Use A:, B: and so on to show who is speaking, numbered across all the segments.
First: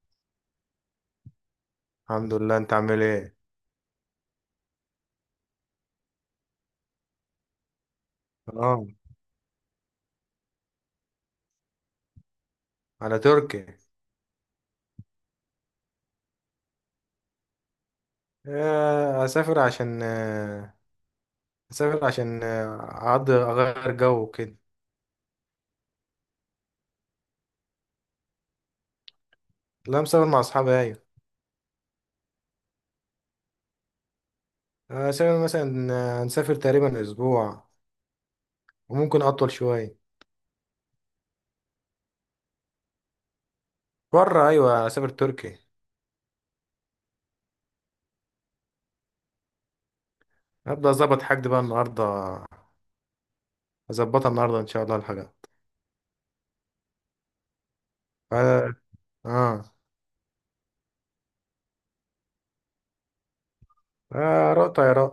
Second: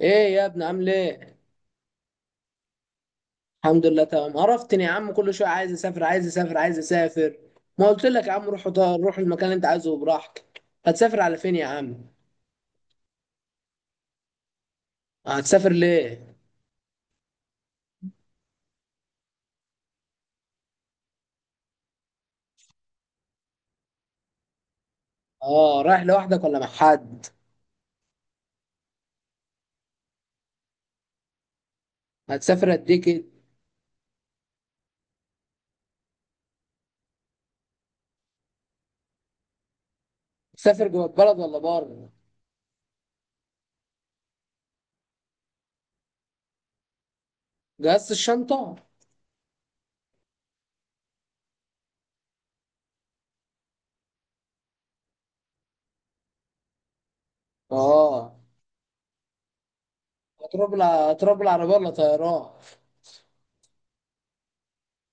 A: ايه يا ابني، عامل ايه؟
B: الحمد لله، انت عامل ايه؟
A: الحمد لله تمام، عرفتني يا عم. كل شويه عايز اسافر. ما قلت لك يا عم، روح
B: اه.
A: روح المكان اللي انت عايزه براحتك. هتسافر على فين يا عم؟
B: على تركي.
A: هتسافر ليه؟
B: اسافر عشان اقضي اغير جو كده.
A: اه، رايح لوحدك ولا مع حد؟
B: لا، مسافر مع اصحابي، ايوه.
A: هتسافر قد ايه كده؟
B: اسافر مثلا هنسافر تقريبا اسبوع، وممكن اطول شويه.
A: تسافر جوه البلد ولا بره؟
B: بره، ايوه، اسافر تركي.
A: جهزت الشنطه؟
B: هبدا اظبط حاجتي بقى النهارده، اظبطها النهارده ان شاء الله الحاجه.
A: اه.
B: اه. اه.
A: هتروح هتروح بالعربيه ولا طيران؟
B: رأي طيران.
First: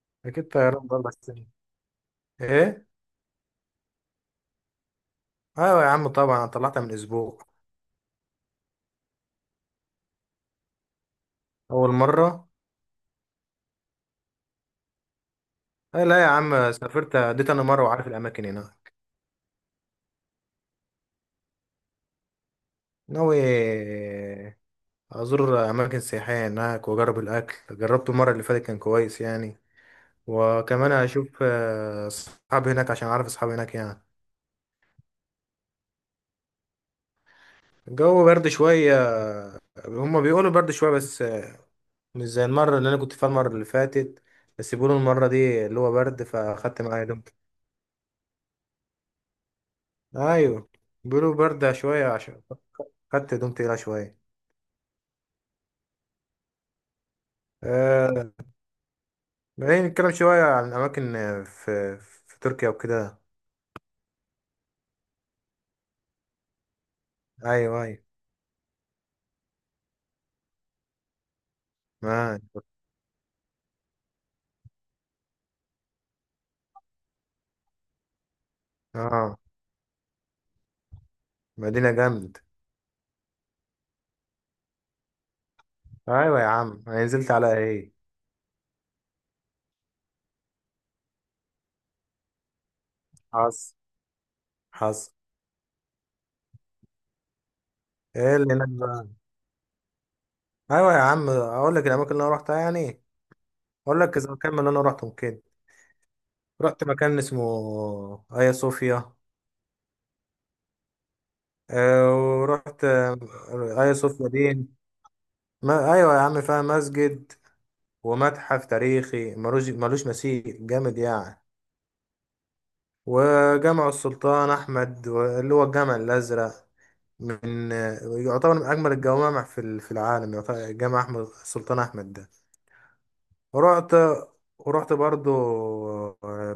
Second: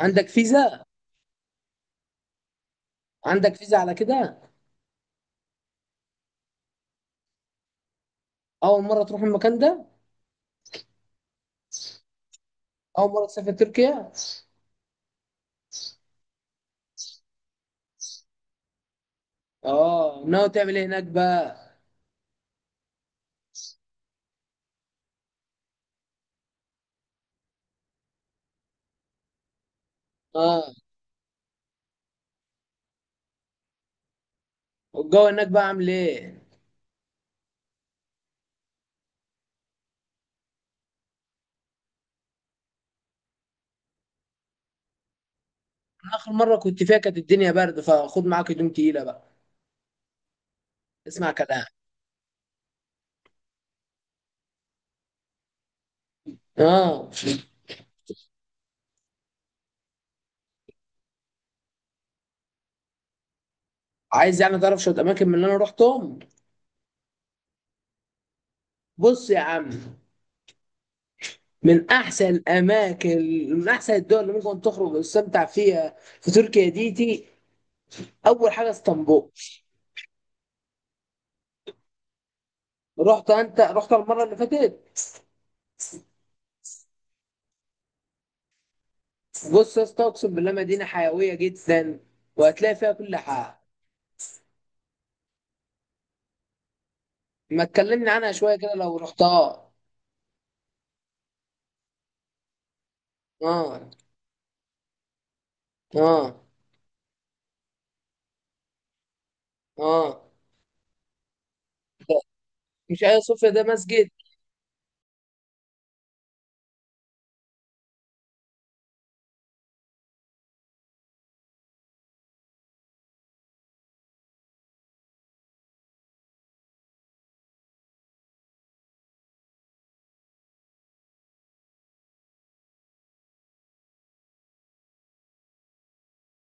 A: عندك
B: اكيد
A: فيزا؟
B: طيران بره بس. ايه.
A: عندك فيزا على كده؟
B: ايوه يا عم، طبعا انا طلعتها من اسبوع.
A: اول مره تروح المكان ده؟
B: اول مره.
A: اول مره تسافر تركيا؟
B: أه، لا يا عم، سافرت اديت انا مره وعارف الاماكن هناك.
A: اه، ناوي تعمل ايه هناك بقى؟
B: ناوي ازور اماكن سياحيه هناك واجرب الاكل، جربته المره اللي فاتت كان كويس يعني.
A: اه،
B: وكمان اشوف اصحابي هناك عشان اعرف اصحابي هناك يعني.
A: والجو هناك بقى عامل ايه؟
B: الجو برد شويه، هما بيقولوا برد شويه بس، مش زي المره اللي انا كنت فيها المره اللي فاتت. بس بيقولوا المره دي اللي هو
A: انا
B: برد،
A: اخر مره
B: فاخدت
A: كنت فيها
B: معايا
A: كانت
B: هدوم.
A: الدنيا برد، فخد معاك هدوم تقيله بقى.
B: ايوه،
A: اسمع
B: بيقولوا
A: كلام.
B: برد شويه، عشان خدت هدوم تقيله شويه.
A: اه.
B: آه، بعدين نتكلم شوية عن أماكن في تركيا وكده.
A: عايز يعني تعرف شويه اماكن من اللي انا رحتهم؟
B: أيوة أيوة.
A: بص يا عم، من احسن
B: معاك.
A: الاماكن، من احسن الدول اللي ممكن تخرج وتستمتع فيها في تركيا ديتي، اول حاجه اسطنبول.
B: آه، مدينة جامد.
A: رحت انت، رحت المره اللي فاتت؟
B: أيوة يا عم، أنا نزلت على إيه.
A: بص يا اسطى، اقسم بالله مدينه حيويه جدا، وهتلاقي فيها كل حاجه.
B: حصل، حصل.
A: ما تكلمني عنها
B: إيه اللي
A: شويه
B: هناك
A: كده لو
B: بقى؟
A: رحتها.
B: أيوة يا عم، أقول لك الأماكن اللي أنا روحتها يعني.
A: اه.
B: أقول لك إذا مكان من اللي أنا روحتهم كده.
A: اه.
B: رحت مكان اسمه آيا صوفيا.
A: اه.
B: آه، ورحت
A: مش ايوه، صوفيا ده
B: آيا
A: مسجد.
B: صوفيا دي، ما أيوة يا عم فيها مسجد ومتحف تاريخي ملوش ملوش مثيل، جامد يعني. وجامع السلطان أحمد اللي هو الجامع الأزرق، من يعتبر من أجمل الجوامع في العالم، يعتبر جامع أحمد السلطان أحمد ده. ورحت ورحت برضو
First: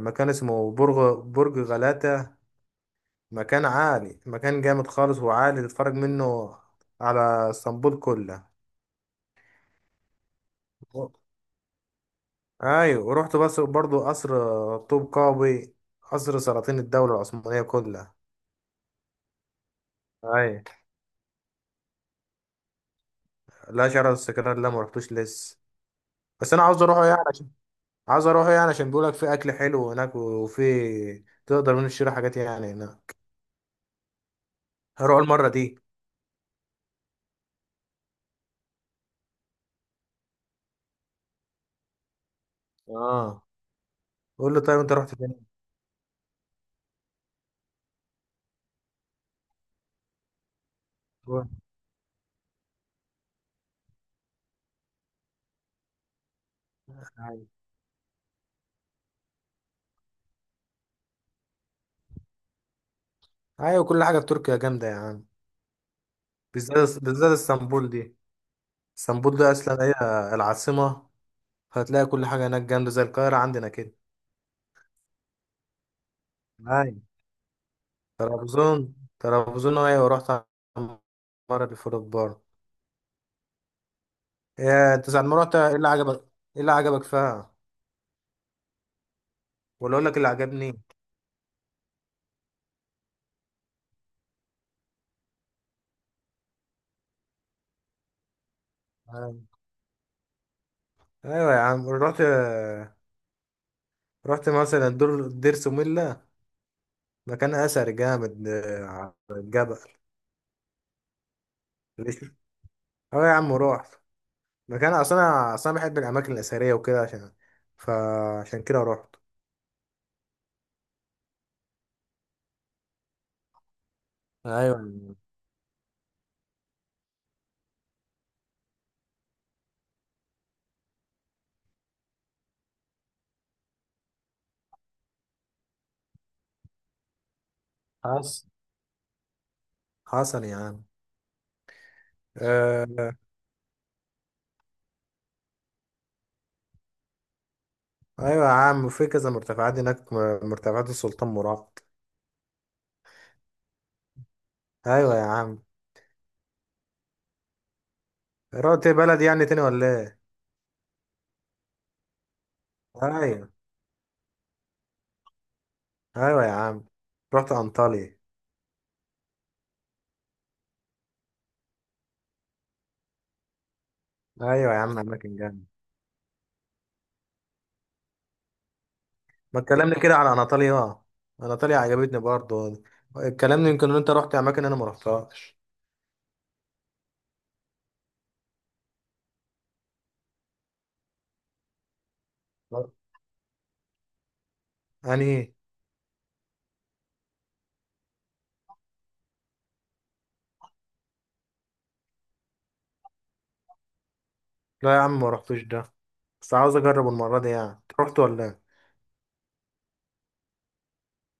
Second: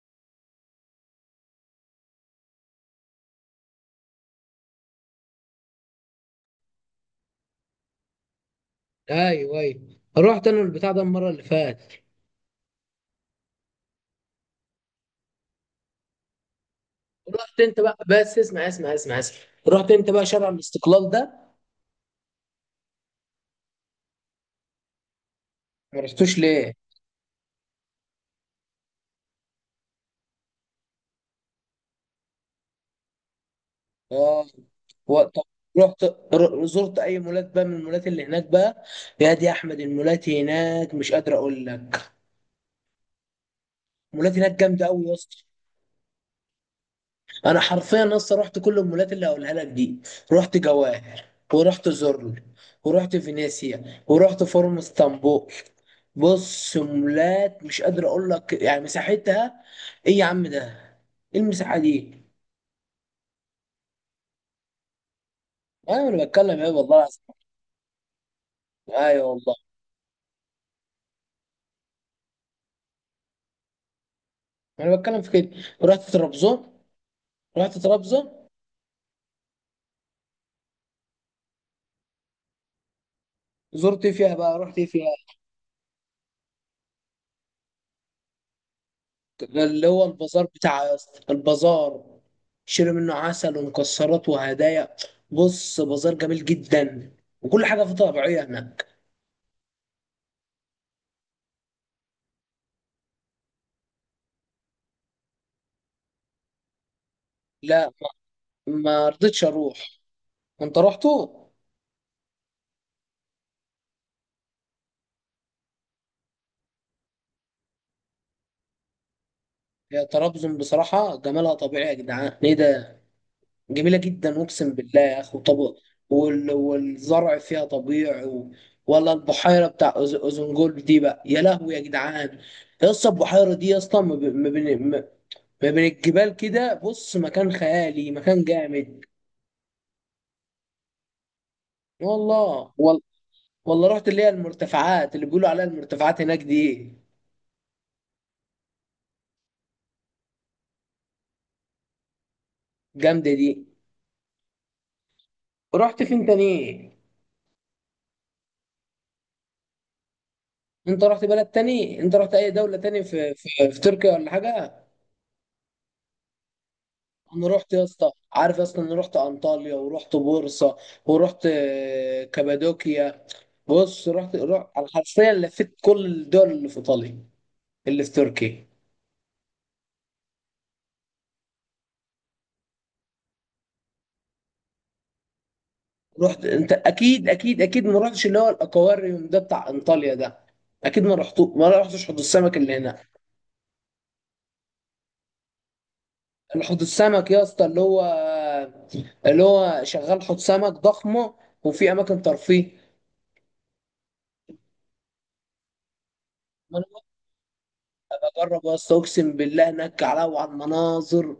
B: مكان اسمه برج، برج غلاتة، مكان عالي، مكان جامد خالص وعالي، تتفرج منه على اسطنبول كلها.
A: ايوه ايوه، رحت انا البتاع ده المره اللي فاتت.
B: أيوة ورحت بس برضو قصر طوب قابي، قصر سلاطين الدولة
A: رحت
B: العثمانية
A: انت بقى،
B: كلها.
A: بس اسمع اسمع اسمع اسمع. رحت انت بقى شارع
B: أيوة،
A: الاستقلال ده؟
B: لا، شرع الاستقلال لا، مرحتوش لسه.
A: ما رحتوش
B: بس انا
A: ليه؟
B: عاوز اروحه يعني عشان، عاوز اروحه يعني عشان بيقولك في اكل حلو هناك، وفي تقدر من تشتري حاجات يعني هناك.
A: اه.
B: هروح
A: طب
B: المره دي.
A: رحت، زرت اي مولات بقى من المولات اللي هناك بقى؟ يا دي يا احمد، المولات هناك مش قادر اقول لك.
B: اه،
A: المولات
B: قول
A: هناك
B: له طيب
A: جامده
B: انت
A: قوي يا
B: رحت فين.
A: اسطى. انا حرفيا لسه رحت كل المولات اللي هقولها لك دي: رحت جواهر، ورحت زورل، ورحت فينيسيا، ورحت فورم اسطنبول. بص
B: ايوه.
A: مولات مش قادر اقول لك يعني مساحتها. ايه يا عم ده! ايه المساحه دي!
B: أيوة، كل حاجه في تركيا جامده يا عم.
A: ايوه، انا بتكلم ايه والله
B: بالذات
A: العظيم.
B: بالذات اسطنبول دي،
A: ايوه
B: اسطنبول دي
A: والله.
B: اصلا هي العاصمه. هتلاقي كل حاجه هناك جامده، زي القاهره عندنا كده.
A: انا بتكلم في كده. رحت طرابزون.
B: ايوه،
A: رحت طرابزون
B: طرابزون طرابزون، ايوه رحت المره اللي فاتت برضه.
A: زرت إيه فيها بقى، رحت إيه
B: إيه،
A: فيها؟
B: انت ساعة ما رحت، ايه اللي عجبك؟ ايه اللي عجبك فيها؟
A: اللي
B: ولا
A: هو
B: اقول لك اللي
A: البازار
B: عجبني؟
A: بتاع يا اسطى، البازار. شيلوا منه عسل ومكسرات وهدايا. بص بازار جميل جدا، وكل حاجه فيه طبيعيه هناك.
B: ايوه يا عم رحت، رحت مثلا دور دير سوميلا، مكان اثر
A: لا،
B: جامد
A: ما
B: على
A: رضيتش اروح.
B: الجبل.
A: انت رحتوا؟
B: ليش؟ اه يا عم رحت، مكان اصلا، انا اصلا بحب الاماكن الاثريه وكده، عشان فعشان كده رحت.
A: يا طرابزون بصراحه جمالها طبيعي يا جدعان، ايه ده! جميله جدا
B: ايوه يا
A: اقسم بالله
B: عم.
A: يا اخي. وطب والزرع فيها طبيعي ولا البحيره بتاع اوزنجول دي بقى، يا لهوي يا جدعان. يا اسطى البحيره دي اصلا فمن الجبال كده، بص مكان خيالي مكان
B: حصل،
A: جامد.
B: حصل يا عم.
A: والله.
B: آه،
A: والله رحت اللي هي المرتفعات، اللي بيقولوا عليها المرتفعات هناك دي.
B: ايوه يا عم، في كذا مرتفعات هناك، مرتفعات السلطان مراد.
A: جامدة دي.
B: ايوه يا عم.
A: رحت فين تاني؟
B: رحت بلد يعني تاني ولا ايه؟
A: انت رحت بلد تاني، انت رحت اي دولة تاني في
B: ايوه،
A: في, في تركيا ولا حاجة؟
B: ايوه يا عم،
A: انا
B: رحت
A: رحت يا اسطى،
B: انطاليا.
A: عارف يا اسطى، انا رحت انطاليا، ورحت بورصة، ورحت كابادوكيا. بص رحت رحت
B: ايوه يا
A: على
B: عم،
A: حرفيا
B: اماكن جامده.
A: لفيت كل الدول اللي في ايطاليا، اللي في تركيا.
B: ما اتكلمنا كده على اناطوليا، اه، اناطوليا عجبتني برضه. اتكلمنا، يمكن ان انت رحت اماكن انا ما رحتهاش.
A: رحت انت اكيد اكيد اكيد ما رحتش اللي هو الاكواريوم ده بتاع انطاليا ده. اكيد ما رحتش حوض السمك اللي
B: لا.
A: هنا.
B: يعني إيه؟
A: حوض السمك يا اسطى اللي هو شغال حوض سمك ضخمه، وفي اماكن ترفيه.
B: لا يا عم ما رحتوش ده. بس عاوز
A: ما انا ببقى.
B: اجرب المره دي يعني، أنت رحت ولا
A: اجرب
B: ايه؟
A: يا اسطى، اقسم بالله هناك وعلى المناظر.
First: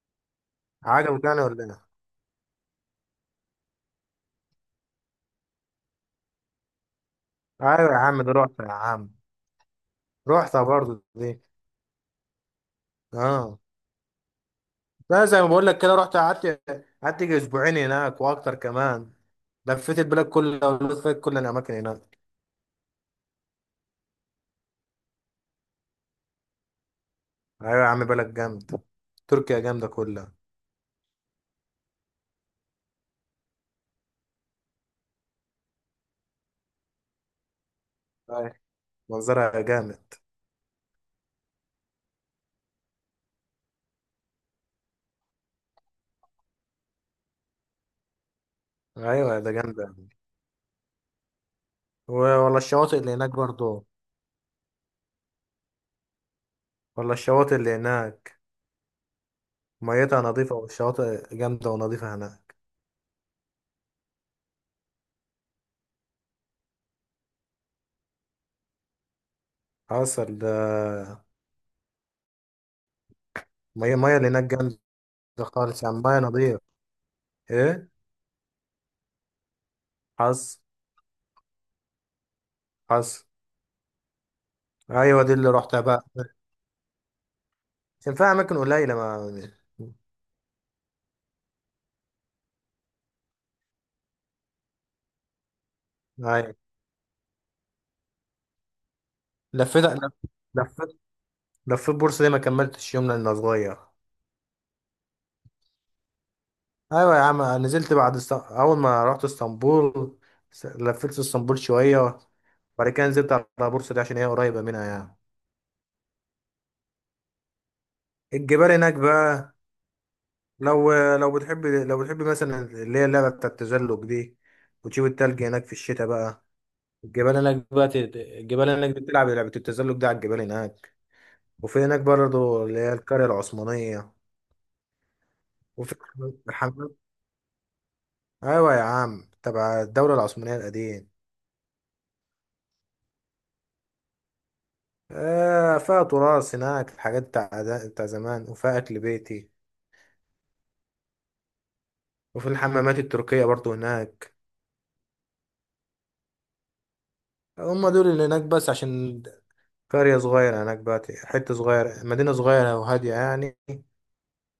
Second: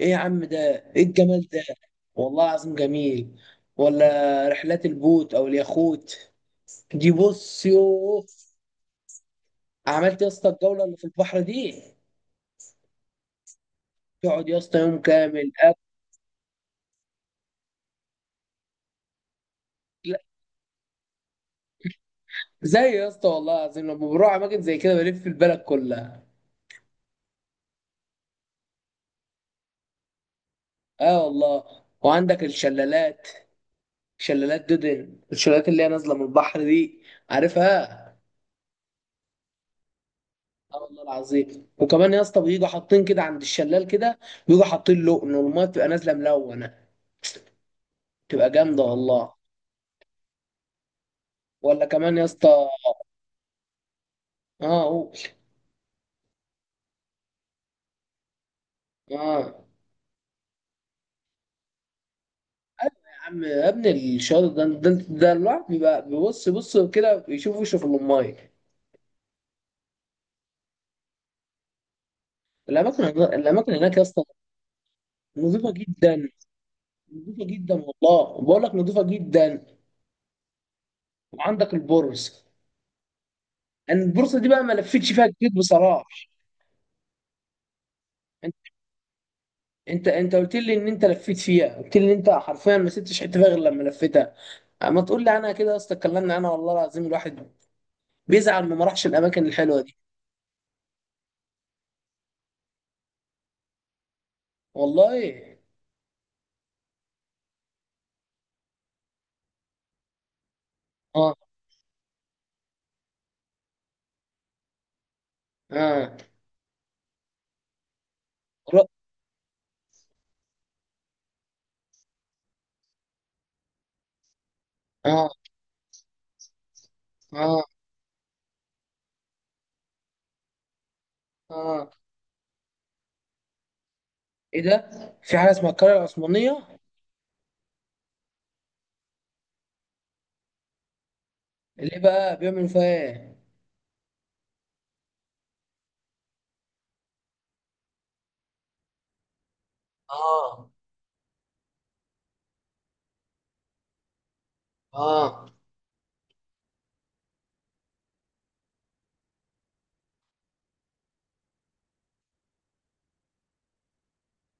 A: ايه يا عم ده! ايه
B: عجبك يعني
A: الجمال ده!
B: ولا ايه؟
A: والله العظيم جميل. ولا رحلات البوت او اليخوت دي، بص
B: ايوه يا عم
A: يوه.
B: ده، رحت يا عم.
A: عملت يا اسطى
B: رحتها
A: الجوله اللي
B: برضه
A: في البحر
B: دي.
A: دي؟
B: اه.
A: تقعد يا اسطى يوم
B: لا، زي ما
A: كامل.
B: بقول لك كده، رحت قعدت، قعدت يجي اسبوعين هناك واكتر كمان. لفيت
A: اكل.
B: البلاد كلها ولفيت كل الاماكن هناك.
A: زي يا اسطى والله العظيم لما بروح اماكن زي كده بلف البلد كلها.
B: ايوه يا عم، بلد جامد، تركيا جامده كلها.
A: اه والله. وعندك الشلالات. شلالات دودن، الشلالات اللي هي نازله من البحر دي، عارفها؟
B: أيوة، منظرها جامد.
A: اه والله العظيم. وكمان يا اسطى بيجوا حاطين كده عند الشلال كده، بيجوا حاطين لقن والميه بتبقى نازله ملونه، بتبقى جامده والله.
B: ايوه ده جامده.
A: ولا كمان يا
B: ولا
A: اسطى.
B: الشواطئ اللي هناك برضو،
A: اه، قول.
B: ولا الشواطئ اللي هناك،
A: اه.
B: ميتها نظيفة والشواطئ جامدة ونظيفة هناك.
A: ايوه يا عم يا ابني، الشاطئ ده الواحد بيبقى بص كده يشوف وشه في الميه.
B: حصل ده.
A: الاماكن هناك
B: مية
A: يا
B: مية
A: اسطى
B: اللي هناك جامدة،
A: نظيفه
B: خالص يعني مية
A: جدا.
B: نظيف.
A: نضيفه جدا
B: ايه.
A: والله، بقول لك نضيفه جدا.
B: حصل.
A: وعندك البورصه.
B: حصل.
A: انا البورصه دي بقى ما لفيتش
B: ايوه
A: فيها
B: دي اللي
A: كتير
B: رحتها
A: بصراحه.
B: بقى، كان فيها
A: انت
B: اماكن قليلة.
A: انت قلت لي ان انت لفيت فيها، قلت لي ان انت حرفيا ما سبتش حته فيها غير لما لفيتها. ما تقول لي انا كده يا اسطى.
B: ما
A: اتكلمنا انا
B: ايوه.
A: والله العظيم، الواحد بيزعل ما راحش الاماكن الحلوه
B: لفيت
A: دي.
B: لف- لفيت لفيت بورصة دي، ما كملتش يوم لأني صغير.
A: والله.
B: ايوه يا عم، نزلت بعد اول ما رحت اسطنبول، لفيت
A: اه.
B: اسطنبول شوية، وبعد كده نزلت على بورصة دي عشان هي قريبة منها يعني.
A: اه.
B: الجبال
A: ر-
B: هناك بقى، لو بتحب، مثلا اللي هي اللعبة بتاع التزلج دي، وتشوف
A: اه.
B: التلج هناك في الشتاء بقى. الجبال
A: اه.
B: هناك بقى، الجبال هناك بتلعب لعبة التزلج ده على الجبال هناك. وفي
A: اه.
B: هناك برضه اللي هي القرية العثمانية،
A: ايه ده؟ في حاجه اسمها القريه
B: وفي
A: العثمانيه؟
B: الحمام. أيوة يا عم، تبع الدولة العثمانية القديم.
A: اللي بقى بيعملوا فيها ايه؟
B: فيها تراث هناك، الحاجات بتاع زمان، وفيها أكل بيتي،
A: اه.
B: وفي الحمامات التركية برضه هناك.
A: اه.
B: هم دول اللي هناك بس، عشان قرية صغيرة هناك بقى، حتة صغيرة، مدينة صغيرة وهادية يعني.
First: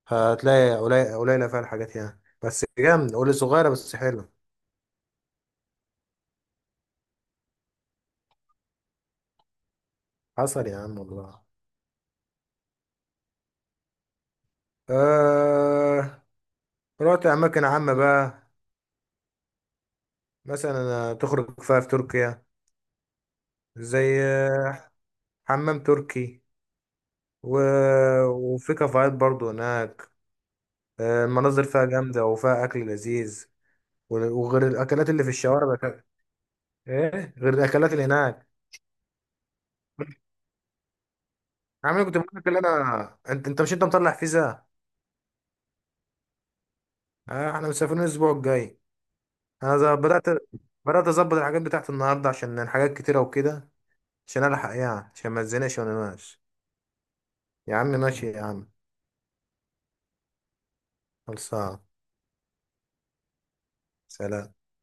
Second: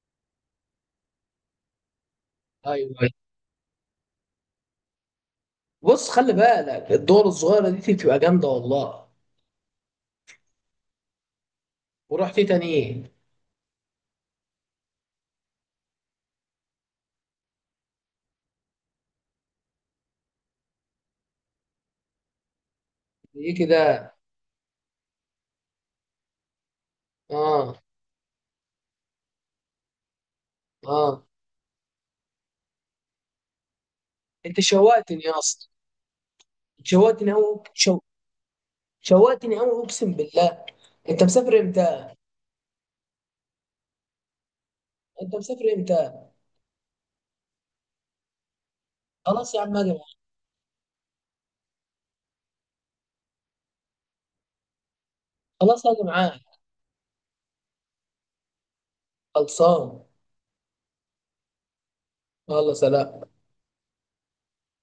B: هتلاقي قليلة قليلة فيها الحاجات يعني، بس
A: ايوه أيوه.
B: جامد، قولي صغيرة بس حلوة.
A: بص خلي بالك الدول الصغيرة دي بتبقى جامدة والله.
B: حصل يا عم والله.
A: ورحت تاني ايه؟
B: آه... رحت أماكن عامة بقى، مثلا تخرج فيها في تركيا،
A: ايه
B: زي
A: كده؟
B: حمام تركي، و...
A: اه.
B: وفي كافيهات برضو هناك.
A: اه.
B: المناظر فيها جامدة وفيها أكل لذيذ، و-
A: انت
B: وغير الأكلات
A: شوقتني
B: اللي في
A: يا اسطى،
B: الشوارع بقى.
A: شوقتني
B: إيه
A: قوي
B: غير الأكلات
A: شو...
B: اللي هناك؟
A: شوقتني قوي اقسم بالله. انت مسافر
B: يا عم، أنا
A: امتى؟
B: كنت بقول لك اللي انا، انت مش انت مطلع فيزا.
A: انت مسافر امتى؟
B: آه، احنا مسافرين الاسبوع الجاي.
A: خلاص يا عم
B: انا
A: اجي معاك.
B: بدات اظبط الحاجات بتاعت النهارده، عشان الحاجات كتيره وكده، عشان الحق يعني، عشان ما تزنقش
A: خلاص
B: وانا
A: اجي معاك.
B: ماشي. يا عم ماشي يا عم.
A: خلصان.
B: خلصان.
A: يلا سلام.
B: سلام.